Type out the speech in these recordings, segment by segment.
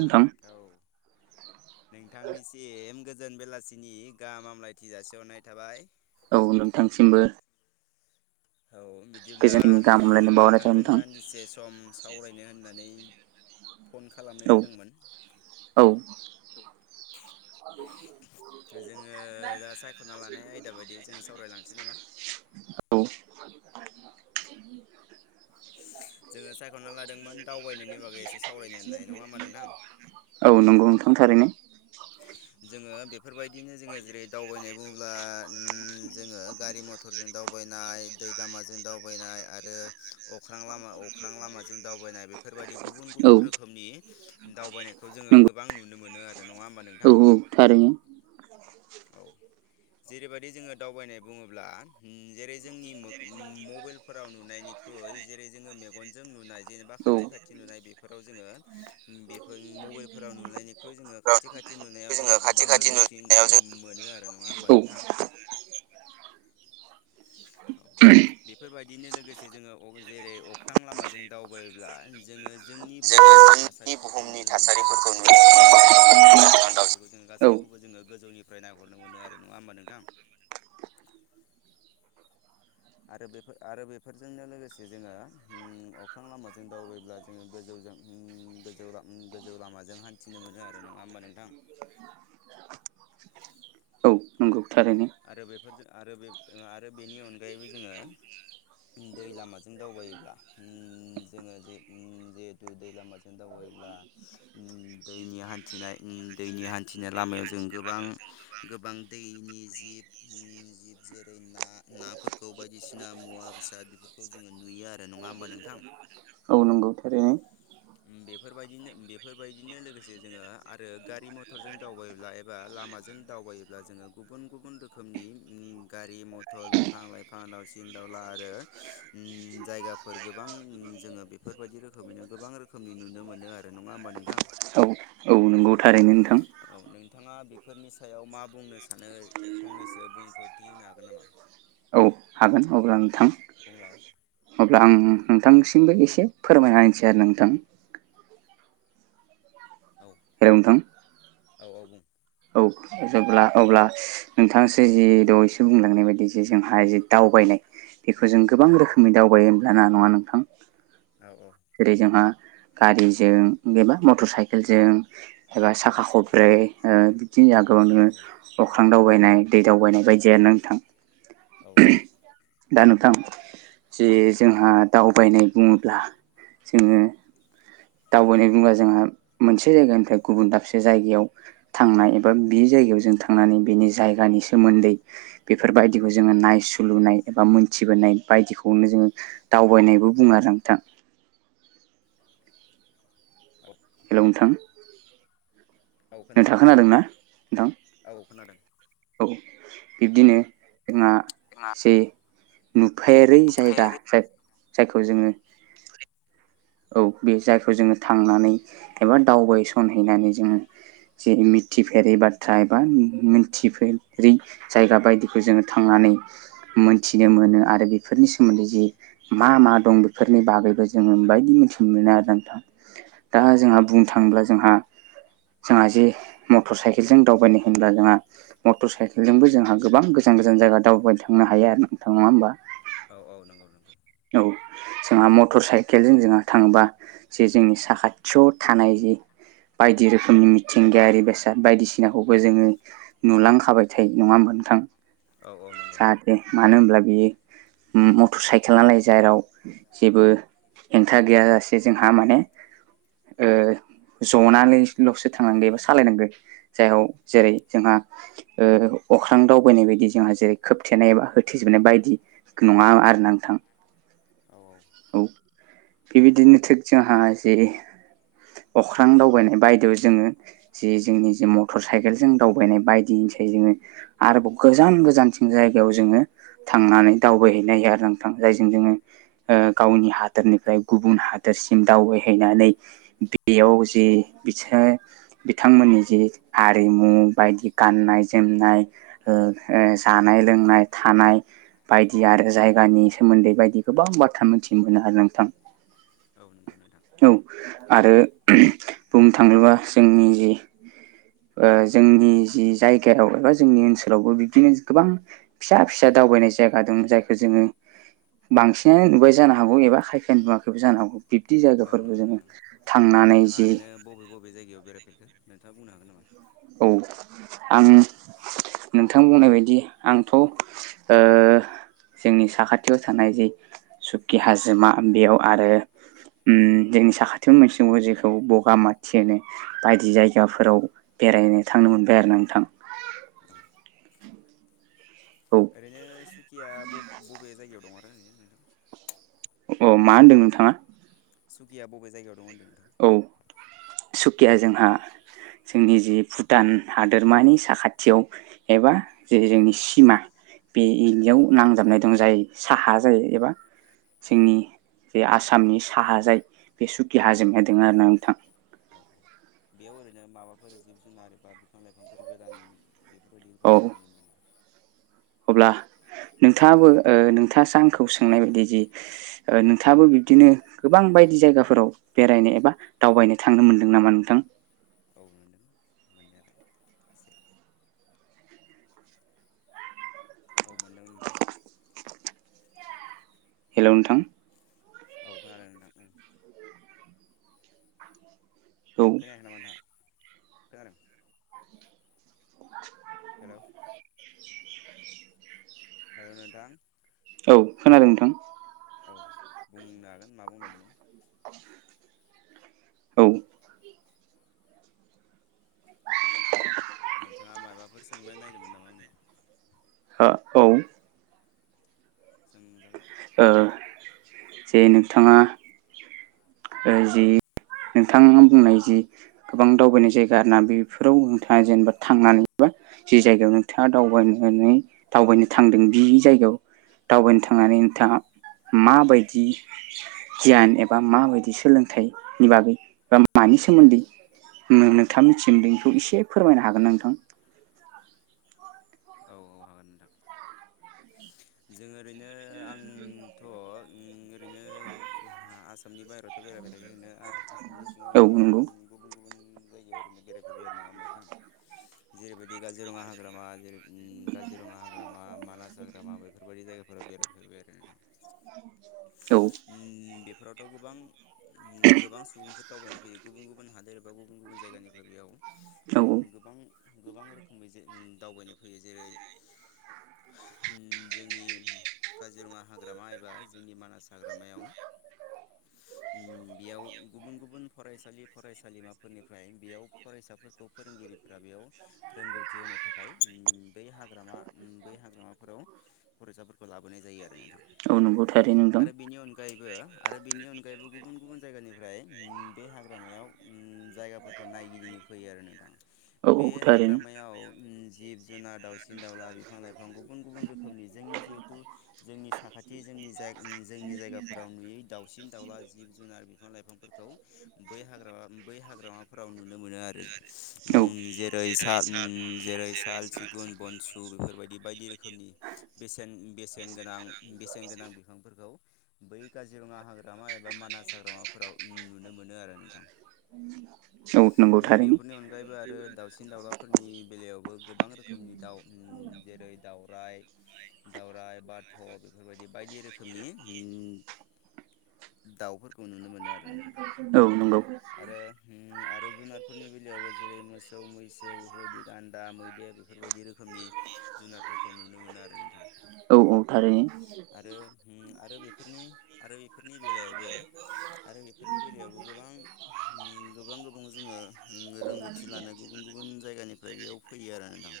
नोंथां नोंथांनिसिम गोजोन बेलासिनि गाहाम हामलायथि जासिहरनाय थाबाय। औ नोंथांसिमबो। औ बिदिला गोजोननि गाहाम हामलायनाय बावहरनाय थाबाय नोंथांजों नोंथां दान्दिसे सम सावरायनो होननानै फन औ खालामनाय जादोंमोन। औ। जोङो दा सायखना लानाय आयदा बायदि जोङो सावरायलांनोसै नामा। औ। जोङो सायखना लादोंमोन दावबायनायनि बागै एसे सावरायनो होननानै नङा होमबा नोंथां। औ नंगौ नोंथां थारैनो। जोङो बेफोरबायदिनो जोङो जेरै दावबायनाय बुङोब्ला उम जोङो गारि मथरजों दावबायनाय, दै लामाजों दावबायनाय आरो अख्रां लामा अख्रां लामाजों दावबायनाय बेफोरबायदि गुबुन - औ गुबुन रोखोम रोखोमनि दावबायनायखौ जोङो नंगौ गोबां नुनो मोनो आरो नङा होम औ औ थारैनो औ जेरैबायदि जोङो दावबायनाय बुङोब्ला ओम जेरै जोंनि मबाइलफोराव नुनायनिख्रुय जेरै जोङो मे गनजों नुनाय जेनेबा औ खाथि - खाथि नुनाय बेफोराव जोङो उम बेफोर मबाइलफोराव नुनायनिख्रुइ जोङो खाथि खाथि नुनायाव जोङो गोबां रोंगौथि मोनो आरो नङा होमबा औ नोंथां। औ। बेफोरबायदिनो लोगोसे जोङो जेरै अख्रां लामाजों दावबायोला जोङो जोंनि बुहुमनि थासारिफोरखौ नुनो मोनो आरो जेरै बिफां - लाइफां, दावउसिन - दाउला बेफोरखौ जोङो औ गासैखौबो जोङो गोजौनि फाय नायहरनो मोनो आरो नङा होमब्ला नोंथां। आरो बेफोर आरो बेफोरजोंनो लोगोसे जोङो ओ अख्रां लामाजों दावबायब्ला जोङो गोजौजों ओ गोजौ ओ गोजौ लामाजों हान्थिनो मोनो आरो नङा होमबा नोंथां। औ थारैनो। आरो बेफोरजों आरो बे आरो बेनि अनगायैबो जोङो दै लामाजों दावबायोब्ला ओ जोङो जे ओ जे दै लामाजों दावबायोब्ला ओम दैनि हान्थिनाय ओ दैनि थिनाय लामायाव जों गोबां गोबां दैनि जिब जिब जेरै ना नाफोरखौ बायदिसिना मुवा बेसाद बेफोरखौ खौ जोङो नुयो आरो नङा होमबा नोंथां। औ नंगौ थारैनो। उम बेफोरबायदिनो बेफोरबायदिनो लोगोसे जोङो आरो गारि मथरजों दावबायोब्ला एबा लामाजों दावबायोब्ला जोङो गुबुन - गुबुन रोखोमनि ओम गारि - मथर, बिफां - लाइफां दावसिन दाउला आरो उम जायगाफोर गोबां जोङो बेफोरबायदि रोखोमैनो गोबां रोखोमनि नुनो मोनो आरो नङा होमबा नोंथां। औ - औ। नंगौ थारैनो नोंथां। औ नोंथाङा बेफोरनि सायाव मा बुंनो सानो फंनैसो बुंफोरथि होनो हागोन नामा? औ हागोन अब्ला नोंथां। बुंलाय अब्ला आं नोंथांसिमबो एसे फोरमायहसै आरो नोंथां। औ हेलौ नोंथां। औ औ बुं। औ जेब्ला अब्ला, नोंथांसो जि दहैसे बुंलांनाय बायदि जे जोंहा जि दावबायनाय। बेखौ जों गोबां औ रोखोमनि दावबायो होमब्लाना नंङा नोंथां। औ औ जेरै जोंहा गारिजों एबा मटर साइकेलजों। एबा साखा औ खब्रै ओ बिदिनो जा गोबां दङो। अख्रां दावबायनाय दै दावबायनाय बायदिया नोंथां। औ औ। दा नोंथां जि जोंहा दावबायनाय बुङोब्ला जोङो। दावबायनाय बुंबा जोंहा मोनसे जायगानिफ्राय गुबुन दाबसे जायगायाव। थांनाय एबा बि जायगायाव जों थांनानै बेनि जायगानि सोमोन्दै। बेफोर बायदिखौ जोङो नायसुलुनाय एबा मोन्थिबोनाय बायदिखौनो जोङो। दावबायनायबो बुङो आरो नोंथां। औ। हेलौ नोंथां। औ खोनादों नोंथाङा ना नोंथां ओ खोनादों। औ बिब्दिनो जोंहा जे। नुफेरै जायगा जाय जायखौ जोङो। औ बे जायखौ जोङो थांनानै एबा दावबायसनहैनानै जोङो। जेरै मिथिफेरै बाथ्रा एबा मि मिन। मिथिफिरै जायगा बायदिखौ जोङो थांनानै। मोनथिनो मोनो आरो बेफोरनि सोमोन्दै जे मा मा दं बेफोरनि बागैबो जोङो मोनबाय। मिथिनो मोना आरो नोंथां दा औ नंगौ जोंहा बुंनो थाङोब्ला जोंहा। जोंहा जे मटर साइकेलजों दावबायनाय होनोब्ला जोंहा। मटर साइकेलजोंबो जोंहा गोबां गोजान गोजान जायगा दावबायनो थांनो हायो आरो नोंथां नङा होमबा। औ औ नंगौ नंगौ। औ जोंहा मटर साइकेलजों जोंहा थाङोबा। जे जोंनि साखाथियाव थानाय जि। बायदि रोखोमनि मिथिंगायारि बेसाद बायदिसिनाखौबो जोङो। नुलांखाबाय थायो नङा होनबा नोंथां। औ औ नंगौ। दे मानो होनब्ला बेयो उम मटर साइकेला लाइजाराव। जेबो हेंथा गैया जासे जोंहा माने ओ। जनानैल'सो थांनांगौ एबा सालायनांगौ जायहाव जेरै जोंहा। ओ अख्रां दावबायनाय बायदि जोंहा जेरै खोबथेनाय बा होथे जोबनाय बायदि। नङा आरो ना नोंथां। औ औ। औ बेबायदिनो थिक जोंहा जि। अख्रां दावबायनाय बायदियाव जोङो। जे जोंनि जे मटर साइकेल जों दावबायनाय बायदिनिसाय जोङो। आरोबाव गोजान गोजानसिन जायगायाव जोङो थांनानै दावबायहैनाय जागोन। थां जायजों जोङो ओ गावनि हादोरनिफ्राय गुबुन हादोरसिम दावबायहैनानै। बेयाव जे बिसाय। बिथांमोननि जि हारिमु बायदि गाननाय जोमनाय। ओ ओ जानाय लोंनाय थानाय बायदि आरो जायगानि। सोमोन्दै बायदि गोबां बाथ्रा मिन्थि नों मोनो आरो ना नोंथां। औ नंगौ नोंथां। औ आरो बुंनो थाङोबा जोंनि जि ओ। जोंनि जि जायगायाव एबा। जोंनि ओनसोलावबो बिब्दिनो गोबां फिसा फिसा दावबायनाय जायगा दं जायखौ जोङो। बांसिनानो नुबाय जानो हागौ एबा खायफाया नुवाखैबो जानो हागौ। बिब्दि औ जायगाफोरबो नंगौ जोङो नोंथां थांनानै नोंथाङा जि। ओरैनो बबे बबे जायगायाव बेरायफेरखो नोंथाङा बुंनो हागोन नामा औ आं नोंथां बुंनाय बदि आंथ' ओ जोंनि साखाथियाव थानाय जे सुकि हाजोमा बेयाव आरो उम जोंनि साखाथियावनो मोनसे दङ जेखौ बगामाथि होनो बायदि जायगाफोराव बेरायनो थांनो मोनबाय आरो ना नोंथां औ औ ओरैनो सुकिया बब बबे जायगायाव दं आरो ओरैनो नोंथां अ मा होनदों नोंथाङा सुकिया बबे जायगायाव दं होनदों नोंथां औ सुखिया जोंहा जोंनि जि भुटान हादोरमानि साखाथियाव एबा जेरै जोंनि सिमा बे औ इनियाव नांजाबनाय दं जाय साहा जायो एबा औ जोंनि जे आसामनि साहा जाय बे सुकि हाजोमाया दों आरो ना नोंथां औ औ बेयाव ओरैनो माबाफोर जिब जुनार बा बिफां लाइफांफोर गोदान बेफोरबायदिफोर औ नुनो मोनोदों अब्ला नोंथाङाबो ओ नोंथाङासो आंखौ सोंनाय बायदि जे ओ नोंथाङाबो बिब्दिनो गोबां बायदि जायगाफोराव बेरायनो एबा दावबायनो थांनो मोनदों नामा नोंथां औ मोनदों मोननायालाय एसे औ मोनदों नोंथां हेल' नोंथां औ खोनादों नोंथां ओ औ खोनायाखै नामा नोंथाङा खोनादों [unintelligible] हेल' [unintelligible] हेल' नोंथां औ खोनादों नोंथां औ बुंनो हागोन मा बुंनोनागीरदोंमोन औ औ [inaudible] नोंथाङा माबाफोर सोंनो नायदोंमोन नामा आंनियाव हा औ सोंजागोन ओ जे नोंथाङा ओ जि नोंथाङा बुंनाय जि गोबां दावबायनाय जायगा ना बेफोराव नोंथाङा जेनेबा थांनानैबो जे जायगायाव नोंथाङा दावबायनानै दावबायनो थांदों बे जायगायाव दावबायनो थांनानै नोंथाङा माबायदि गियान एबा मा बायदि सोलोंथाइनि बागै बा मानि सोमोन्दै ओ नोंथांनि थिम बेनखौ एसे फोरमायनो हागोन नोंथां औ औ हागोन नोंथां जों ओरैनो आं ओ थ' ओ ओरैनो हा आसामनि बाहेरायावथ' बेरायबाय थायो होनो आरो सामनिसिङाव औ एबा नंगौ गुबुन गुबुन जायगायाव ओरैनो बेरायफैबाय आरो नङामोनथां जेरैबायदि काजिरङा हाग्रामा जेरै काजिरङा हाग्रामा मानास हाग्रामा बेफोरबायदि जायगाफोराव बेरायफेरबाय आरो नोंथां। [inaudible] उम बेफोरावथ' गोबां उम गोबां सुबुंफोर दावबायनाय फैयो गुबुन हादोर एबा गुबुन गुबुन जायगानिफ्राय औ बेयाव गोबां गोबां रोखोमनि जे ओम दावबायनो फैयो जेरै जोंनि काजिरङा हाग्रामा एबा जोंनि मानास हाग्रामायाव [inaudible] उम बेयाव गुबुन गुबुन फरायसालि फरायसालिमाफोरनिफ्राय बेयाव फरायसाफोरखौ फोरोंगिरि फोराव बेयाव रोंगौथि होनो थाखाय बै हाग्रामा बै हाग्रामाफोराव फरायसाफोरखौ लाबोनाय जायो आरो नोंथां। औ नंगौ थारैनो नोंथां आरो बेनि अनगायबो आरो बेनि गुबुन गुबुन बे हाग्रामायाव उम जायगाफोरखौ नायगिदिंनो फैयो आरो औ नोंथाङा औ बे थारैनो हाग्रामायाव उम जिब जुनार दावउसिन दावउला बिफां लाइफां गुबुन गुबुन रोखोमनि जोंनि जिहेथु जोंनि साखाथि जोंनि जा जोंनि जायगाफोराव नुयै दाउसिन दाउला जिब जुनार बिफां लाइफांफोरखौ बै हाग्रा बै हाग्रामा फ्राव नुनो मोनो आरो औ उम जेरै सा उम जेरै साल सिगुन बनसु बेफोरबायदि बायदि रोखोमनि बेसे बेसेन गोनां बेसेनगोनां बिफांफोरखौ बै काजिरङा हाग्रामा एबा मानास हाग्रामाफोराव नुनो मोनो आरो नोंथां। औ नंगौ थारैनो बेफोरनि अनगायैबो आरो दाउसिन दाउलाफोरनि बेलायावबो गोबां रोखोमनि दाउ उम जेरै दावराइ दावरराय बाथ' बेफोरबायदि बायदि रोखोमनि उम दाउफोरखौ नुनो मोनो आरो नोंथां औ नंगौ आरो उम आरो जुनारफोरनि बेलायावबो जेरै मोसौ मैसो बेफोरबायदि गान्दा, मैदेर बेफोरबायदि रोखोमनि जुनारफोरखौ नुनो मोनो आरो नोंथां। औ औ थारैनो आरो उम आरो बेफोरनि आरो बेफोरनि बेलायावबो आरो बेफोरनि बेलायावबो गोबां उम गोबां गोबां जोङो रोंगौथि लानो गुबुन गुबुन जायगानिफ्राय बेयाव फैयो आरो ना नोंथां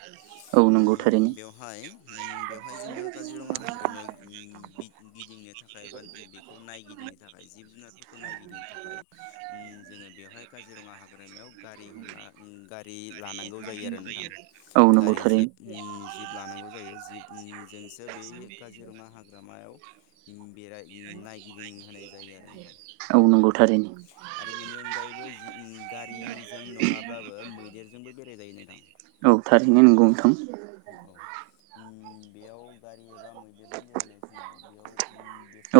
औ नंगौ उम थारैनो बेयाव बेवहाय उम बेवहाय जोङो काजिरङा हाग्रामायाव उम गिदिंनो थाखाय बा बेखौ नायगिदिंनो थाखाय जिब जुनारफोरखौ नायगिदिंनो थाखाय उम जोङो बेवहाय काजिरङा हाग्रामायाव हमना गारि लानांगौ जायो आरो नोंथां। औ नंगौ गारि जिब थारैनो अम जिब लानांगौ जायो जिब जोंसो बे काजिरङा हाग्रामायाव बेराय नायगिदिं होनाय जायो आरो नोंथां। औ नंगौ थारैनो आरो बेनि अनगायैबो जि गारिजों नङाब्लाबो मैदेरजोंबो बेराय जायो नोंथां। औ थारैनो नंगौ नोंथां औ अम‌ बेयाव गारि एबा मैदेरजों बेरायनाय समाव बेयाव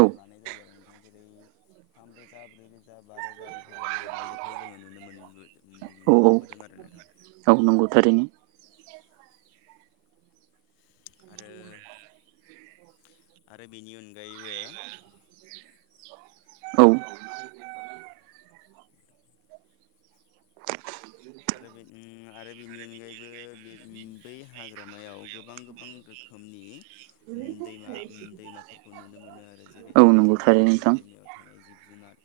औ लानाय जायो आरो नोंथां जेरै थामरोजा ब्रैरोजा बा रोजा बेफोरबायादि लानायखौ जोंङो नुनो मोन औ नुनो औ मोनबोदों आरो नोंथां। औ नंगौ थारैनो। आरो आरो बेनि अनगायैबो औ आरो आरो बेनि अनगायैबो बे बै हाग्रामायाव गोबां गोबां रोखोमनि अम दैमा अम दैमाफोरखौ नुनो मोनो आरो जेरै औ अम नंगौ थारैनो जेरै नोंथां दैमायाव थानाय जिब जुनार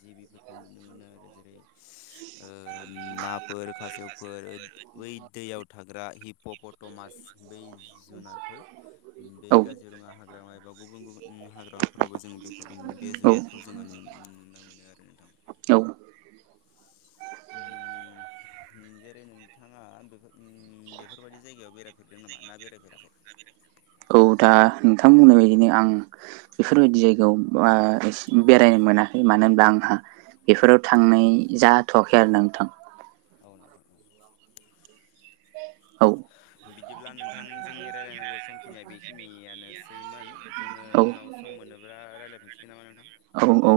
जिबिफोरखौ नुनो मोनो आरो जेरै ओ नाफोर खासेवफोर बै दैयाव थाग्रा हिपपटमास बै जुनारखौ बे औ काजिरङा हाग्रामा एबा गुबुन गुबुन हाग्रामाफोरावबो जोंङो बे बे जुनारखौ जोंङो नुनो मोनो आरो नोंथां औ अम अम जेरै नोंथाङा बेफोर अम बेफोरबायदि जायगायाव बेराय फेरदों नामा ना बेरायफेराखै औ दा नोंथां बुंनाय बायदिनो आं बेफोरबायदि जायगायाव बा बेरायनो मोनाखै मानो होनब्ला आंहा बेफोराव थांनाय जाथवाखै आरोना नोंथां। औ नोंथां औ औ बिदिब्ला नोंथां जोंनि रायलायनांगौ समखिनिया बेखिनियानोसैमोन जोंङो औ उनाव स म मोनोबा रायलायफिनसिगोन नामा नोंथां। औ औ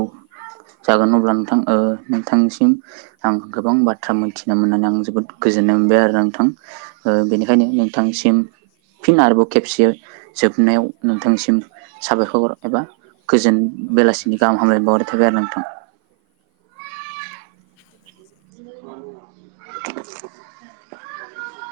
जागोन अब्ला नोंथां ओ नोंथांनिसिम आं गोबां बाथ्रा मोनथिनो मोननानै आं जोबोद गोजोननाय मोनबाय आरो नोंथां औ औ। बेनिखायनो नोंथांनिसिम फिन आरोबाव खेबसे जोबनायाव नोंथांनिसिम साबायखर एबा गोजोन औ बेलासिनि गाहाम नोंथांनिसिमबो हामलाय बावनाय गोजोन्थों। थाबाय आरोना नोंथां। [unintelligible] [inaudible]